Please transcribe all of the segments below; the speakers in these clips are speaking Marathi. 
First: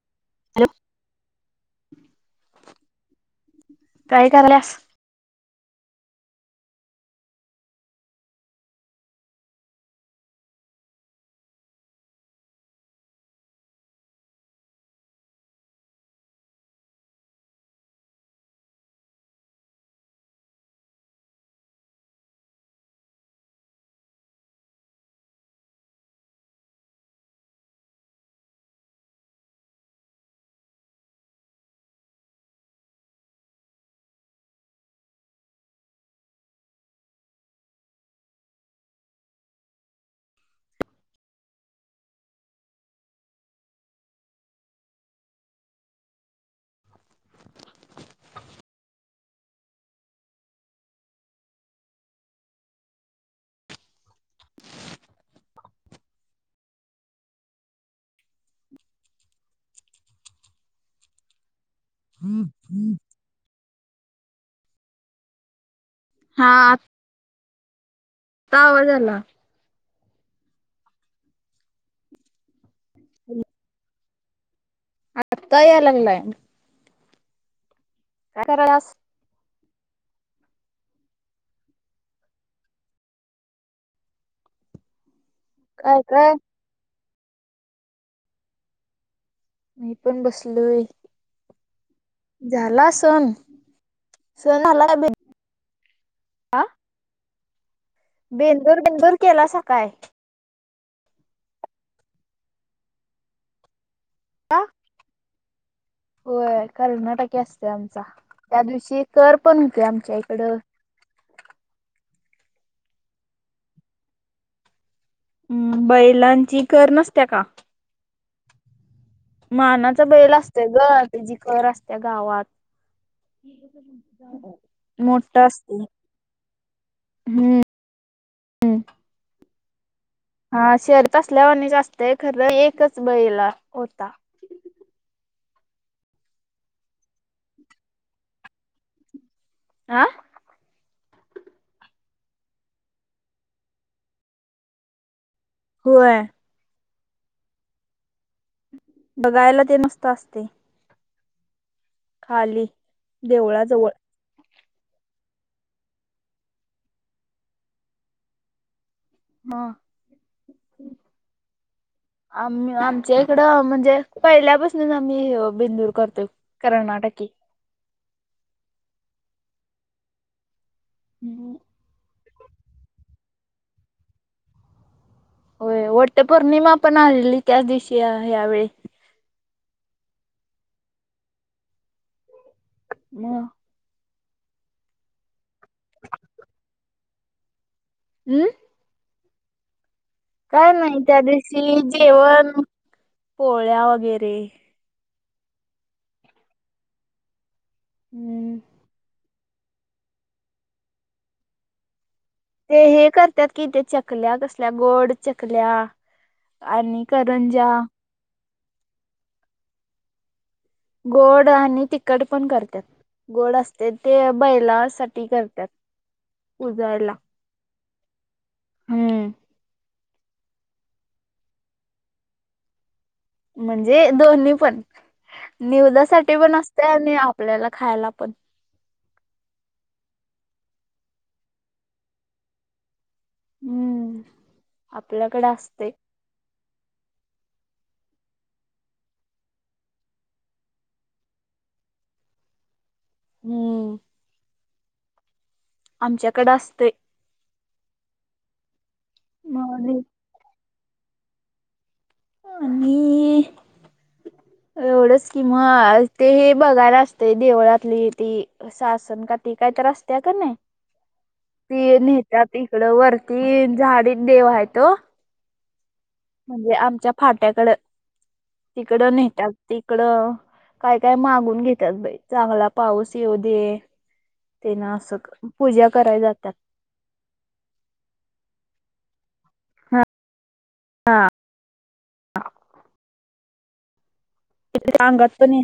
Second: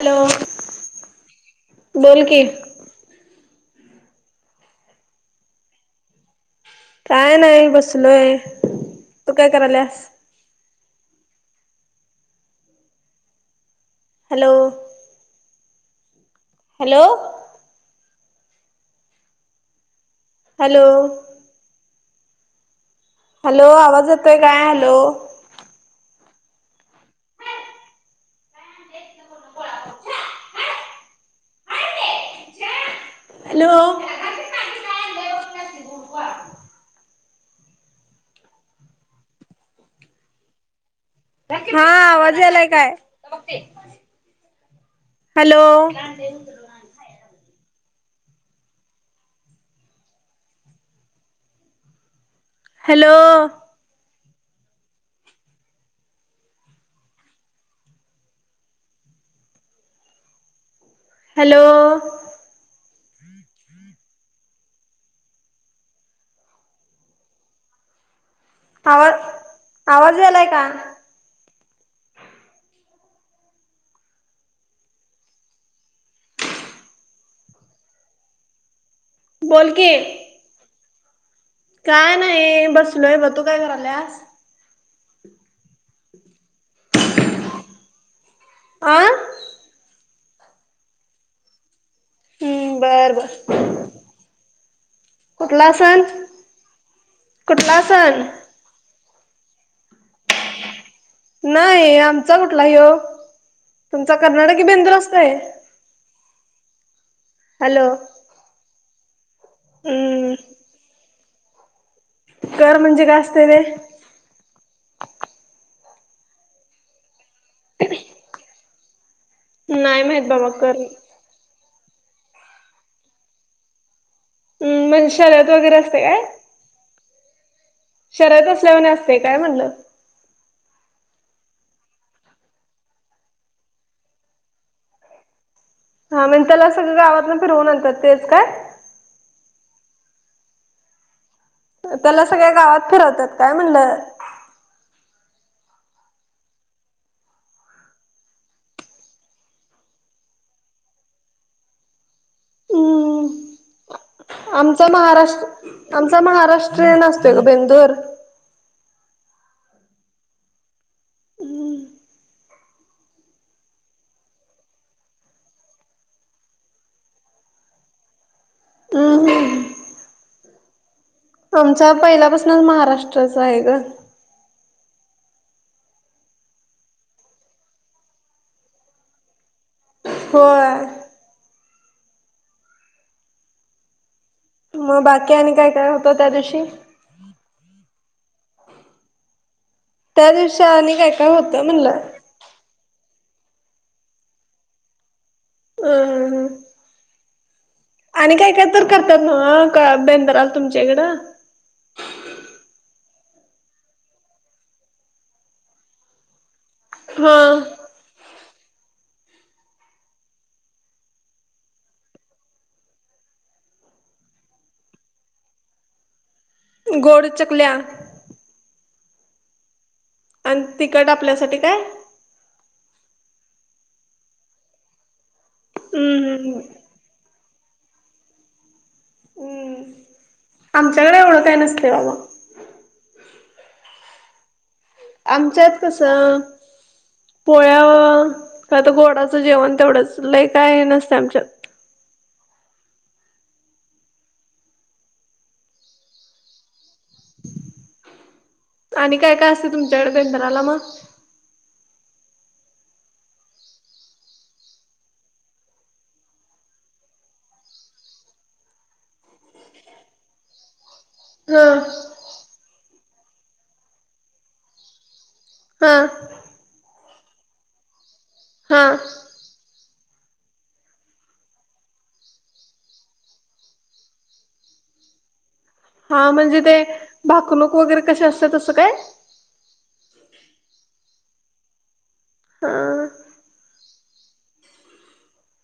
हॅलो हॅलो बोल की! काय कराल्यास? काय नाही बसलोय. तू काय करायलास? हॅलो हॅलो हॅलो हॅलो आवाज येतोय काय हॅलो हॅलो हा आवाज यायलाय काय? हॅलो हॅलो हॅलो [inaudible] हा [inaudible] आत्ता आवाज आला आवाज यालाय काय आत्ता याय लागलाय. काय करायल्यास. बोल की काय नाही बसलोय ब तू काय करायल्यास. काय काय आ मी पण बसलोय. हम्म झाला बर बर सण. सण आलाय बई कुठला सण? कुठला सण? बेंदूर बेंदूर केलासा काय? नाही. आमचा कुठला ह्यो. तुमचा कर्नाटकी बेंदूर असतोय? व्हय कर्नाटक असते आमचा त्या दिवशी कर पण हुते आमच्या हम्म. इकडं. कर म्हणजे काय असतंय ते? हम्म, बैलांची कर नसत्या का? [inaudible] नाही मानाचा माहित बैल बाबा असतय ग कर. त्यजी कर असतिया गावात. हम्म म्हणजे मोठा शर्यत वगैरे असतंय असते काय? हम्म. शर्यत हम्म, असल्यावानी असतंय काय म्हणलं? हा शर्यत असल्यावाणी असतंय खरं एकच बैला होता. हा म्हणजे त्याला सगळं गावातन फिरवून आणतात तेच का? आ? त्याला सगळ्या गावात फिरवतात काय म्हणलं? होय. बघायला ते मस्त असतंय. खाली हम्म. देवळाजवळ आमचा महाराष्ट आमचा महाराष्ट्रीयन असतोय ग बेंदूर. हा. हम्. आम-आमच्या इकडं म्हणजे पहिल्यापासनच आम्ही बिंदूर करतोय. कर्नाटकी. हम्म. हम्. आमचा पहिल्यापसन महाराष्ट्राच हाय ग. होय वट्ट पौर्णिमा पण आलेली त्याच दिवशी ह्या वेळी. होय. म. म- बाकी आणि काय काय होतं त्या दिवशी? हम्? त्या दिवशी काय आणि नाय त्या काय होतं दिवशी म्हणलं जेवण पोळ्या वगैरे. [unintelligible] आणि काय हम्म काय तर करतात न्हव बेंदराल तुमच्याइकडं? ते हे करत्यात कि ते चकल्या तसल्या गोड चकल्या. आणि हा करंजा गोड आणि तखट पण करत्यात. गोड असते ते बैलासाठी करत्यात. गोड चकल्या? हम्म. अन् तिकट आपल्यासाठी काय? म्हणजे दोन्ही पण निवदासाठी हम्म पण हम्म असते आणि आपल्याला खायला पण. हम्म, आमच्याकड एवढं काय नसतंय बाबा. हम्म. आपल्याकडे आमच्यात असते कसं पोळ्या का त गोडाचं जेवण तेवढंच लय काय हे नसतंय आमच्यात. हम्म, आमच्याकड असतंय. आणि काय काय असतंय मग आणि तुमच्याकड बेंदराला म? आणि. एवढंच कि मगं ते, हे बघायला असतंय देवळातली ती. सासनकाठी ते काय तर असत्या का नाही. ह ती नेतात इकडं, वरती झाडीत देव आहे तो. हा. म्हणजे आमच्या फाट्याकड, हा तिकडं नेतात. तिकडं काय-काय मागून घेतात बाई, चांगला पाऊस येऊ दे. ते ना अस. हा म्हणजे ते, भाकणूक वगैरे कशी असते तसं काय. हा, हा. हा. अंगात पण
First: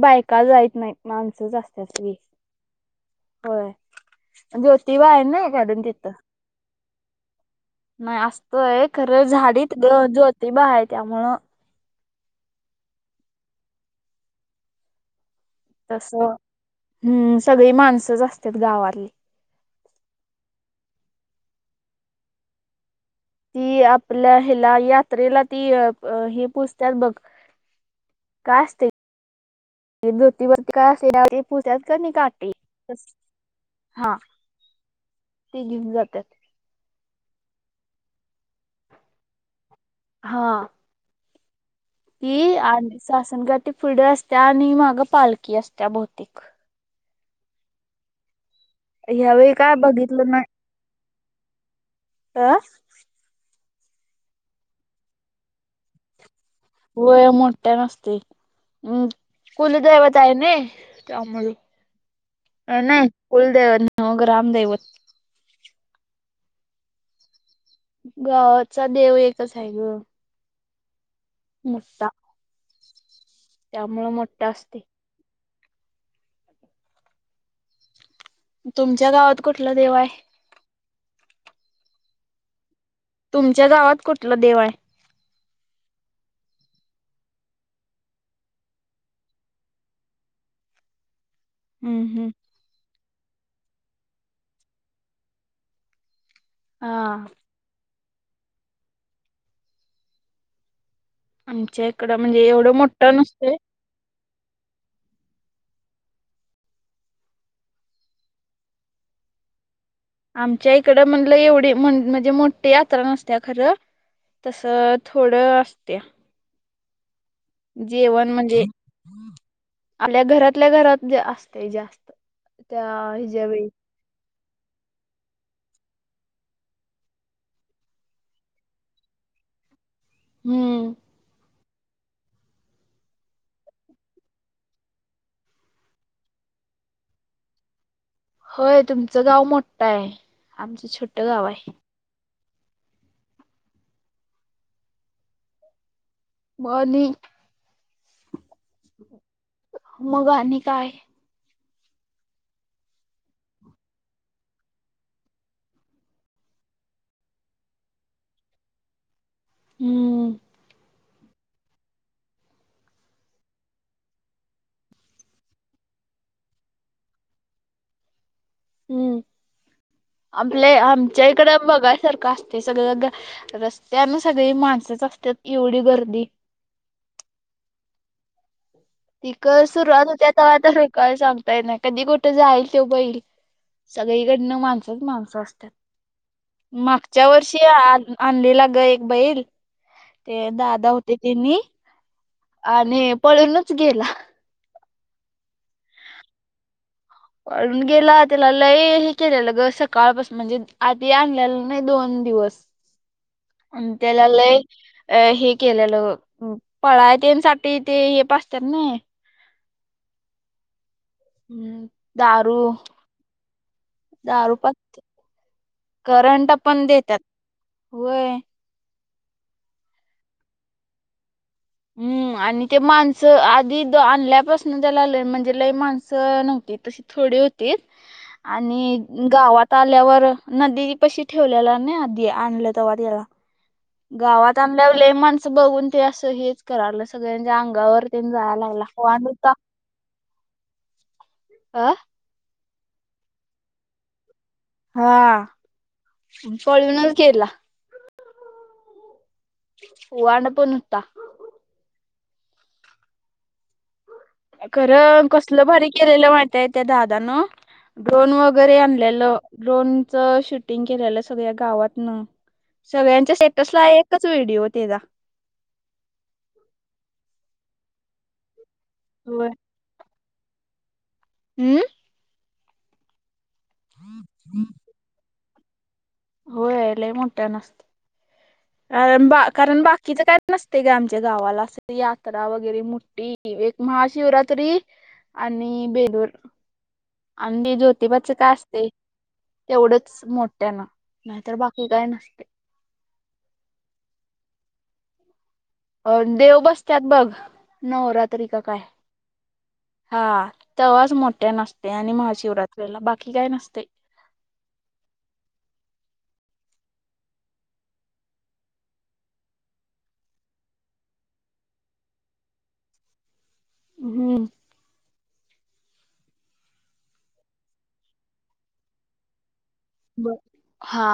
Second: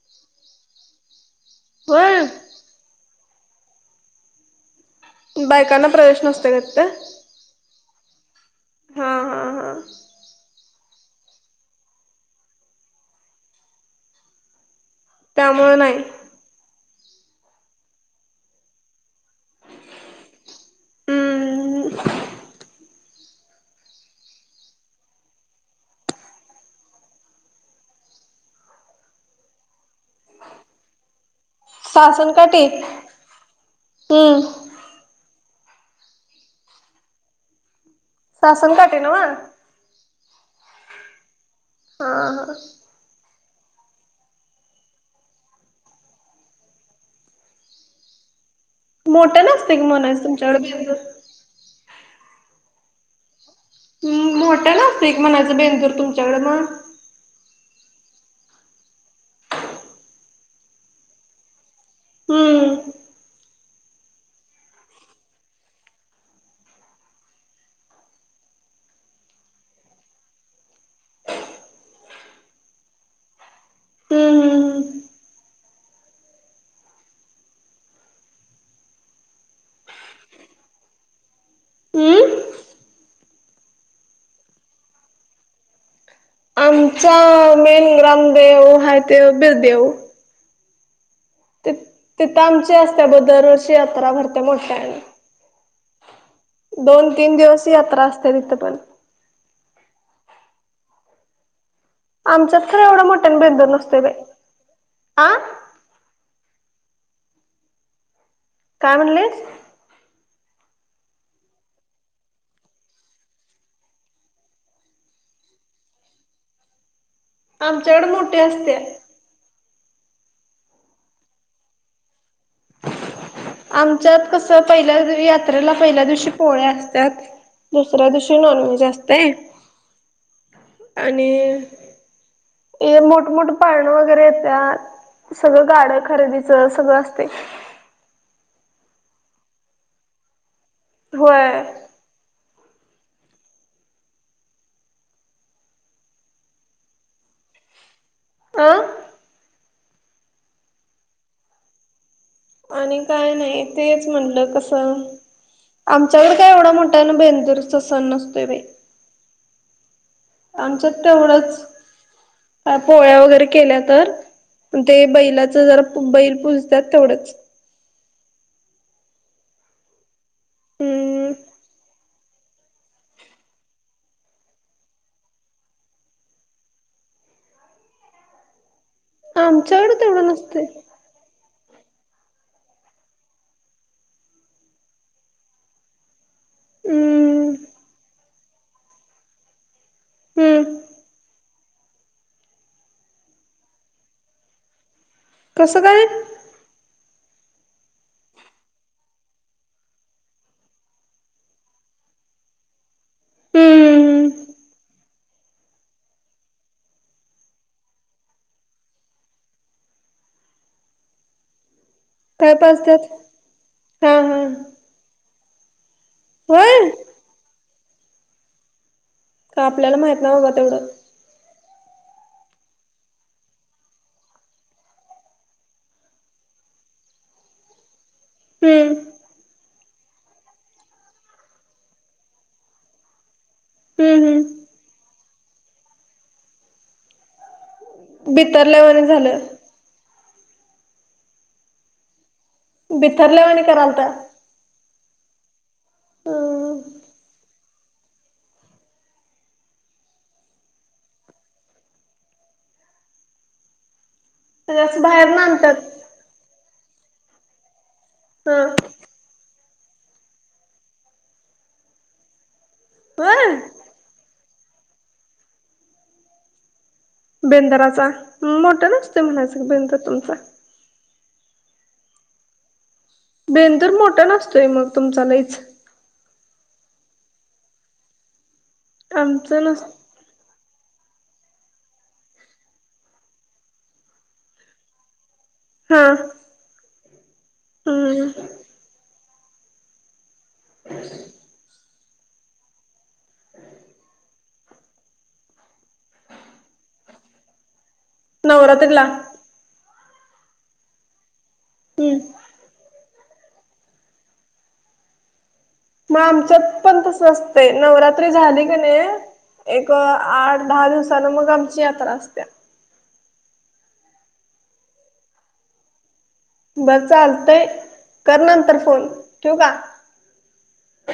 बायका जाईत नाही, माणसंच जात्यात. होय होय ज्योतिबा आहे ना कारन बायकांना तिथं. प्रवेश नसतोय का तिथं? नाही असतोय हा खरं, हा हा झाडीत जोतीबा आहे त्यामुळं त्यामुळे नाही. तस हम्म, सगळी माणसंच असतात गावात. हम्म. ती आपल्या हेला यात्रेला ती हे पुजत्यात बघ. काय असते. ती जोतिबा ची काय असलेल्यावर ते पुजतात कणी नाही काटी. सासनकाठी हम्म. ते घेऊन जात्यात. सासन काटी नव्हं. हा. हा हा ती आणि सासन काठी पुढं असत्या, आणि माग पालखी असत्या बहुतेक. मोठं ह्यावेळी काय नसतंय की म्हणायचं बघितलो नाय तुमच्याकडे बेंदूर? अ. ह् मोठ्यानं असतंय की म्हणायचं, बेंदुर तुमच्याकडे मग. होय मोठ्यानं असतंय. हम् कुलदैवत आहे नई. त्यामुळं, हम्म नाही कुलदैवत, नाही ओ ग्रामदेवत. गावाचा देव एकच आहे ग. मोठा, त्यामुळं हम्म मोठा हम्म असतोय. तुमच्या गावात कुठला देव हाय. हम्म. तुमच्या गावात कुठलं देव आहे? तुमचा मेन ग्रामदेव हाय तो बिरदेव. ति हम्म हम्म तिथं आमची असत्यात, ओ दरवर्षी यात्रा भरत्या मोठ्यानं. हा दोन-तीन दिवस यात्रा असत्या तिथं पण. आमच्या इकडं. म्हणजे आमच्यात एवढं खरं, एवढ्या मोठं मोठ्यानं नसतंय बेंदुर नसतोय बाई आ. काय म्हणलीस? आमच्या इकडं, म्हणलं एवढी म्हणलं, म्हणजे एवढी मोठ्ठी यात्रा नसत्या खरं. तसं थोडं असत्या. आमच्याकडे जेवण मोठी म्हणजे. असत्या. आल्या घरातल्या-घरात असतंय जास्त, त्या हे ज्या वेळी. आमच्यात कसं पहिल्या, यात्रेला पहिल्या दिवशी पोळ्या असत्यात. दुसऱ्या दिवशी नॉनव्हेज असतंय हम्म आणि हे मोठमोठं पाळणं वगैरे येत्यात, सगळं गाडं खरेदीचं सगळं अस ते होय तुमचं गाव मोठं आहे, आमचं छोट गाव होय. हाय. म आणि अं मग आणि काय आणि काय नाय तेच म्हणलं कसं आमच्याकडं काय एवढा मोठ्यानं बेंदूरचा सण नसतोय बाई. हम्म आमच्यात तेवढंच काय पोळ्या वगैरे केल्या तर ते बैलाचं जर बैल पूजत्यात तेवढंच हम्म आपले आमच्या हम्म इकडं बघाय सारखं असतंय सगळं ग रस्त्यानं सगळी माणसंच असत्यात इवढी गर्दी पीकर आमच्याकडे सुरुवात तेवढं होत्या तवा नसते तर काय सांगता येत नाही, कधी कुठं जाईल त्यो बैल सगळीकडनं माणसंच माणसं असत्यात. मागच्या हम्म वर्षी आणं आणलेला गं एक बैल ते हम्म दादा होते त्यांनी आणि पळूनच गेला. कसं काय पळून गेला त्याला लय हे केलेलं गं सकाळपास म्हणजे आधी आणलेलं नाही दोन दिवस. आणि त्येला हम्म लय अ हे केलेलं पळाय तेनसाठी ते हे पाजत्यात नाई हम्म काय दारू पाजतात हा हा दारू पाज करंट पण होय देत्यात होय. का आपल्याला माहित नाही बाबा तेवढं. हम्म आणि ते माणसं आधी आणल्यापासनं त्याला लय म्हणजे लय माणसं नव्हती तशी थोडी होतीत हम्म आणि गावात आल्यावर नदी पशी ठेवलेला ना आधी आणलं तवा तेला. हम्म गावात हम्म आणल्याव लय माणसं बघून ते असं हेच करालं सगळ्यांच्या अंगावर तेन जाया लागला बितरल्यावाणी वांड झालं हुता अं बिथरल्यावानी करालता. हा म्हणजे पळूनच गेला. वांड पण हुता. असं खरं बाहेर ना कसलं भारी आणतात केलेलं माहित आहे त्या दादानं, ड्रोन हा वगैरे आण लेलं ड्रोनचं शूटिंग केलेलं सगळ्या गावातनं सगळ्यांच्या होय स्टेटसला एकच व्हिडिओ तेजा. बेंदराचा मोठ्यानं असतोय होय म्हणायचा की बेंदर तुमचा. हम्म बेंदूर मोठ्यानं असतोय मग तुमचा लयच. होय लय मोठ्यानं असतो अ बा आमचं नस कारण बाकीचं काय नसते गं आमच्या गावाला असं यात्रा वगैरे मोठी एक महाशिवरात्री आणि हा बेदूर आणि हम्म ज्योतिबाचं काय असतंय तेवढंच मोठ्यानं नाहीतर बाकी काय नसतय. अ देव बसत्यात बघ नवरात्री का काय. नवरात्रीला हम्म हा तवाच मोठ्यानं असतंय आणि महाशिवरात्रीला बाकी काय नसतंय. मग आमच्यात पण तस असतंय नवरात्री झाली का नय एक आठ दहा दिवसानं मग आमची यात्रा असते. हम्म. बरं चालतय कर नंतर फोन ठेवू का? बर. हा.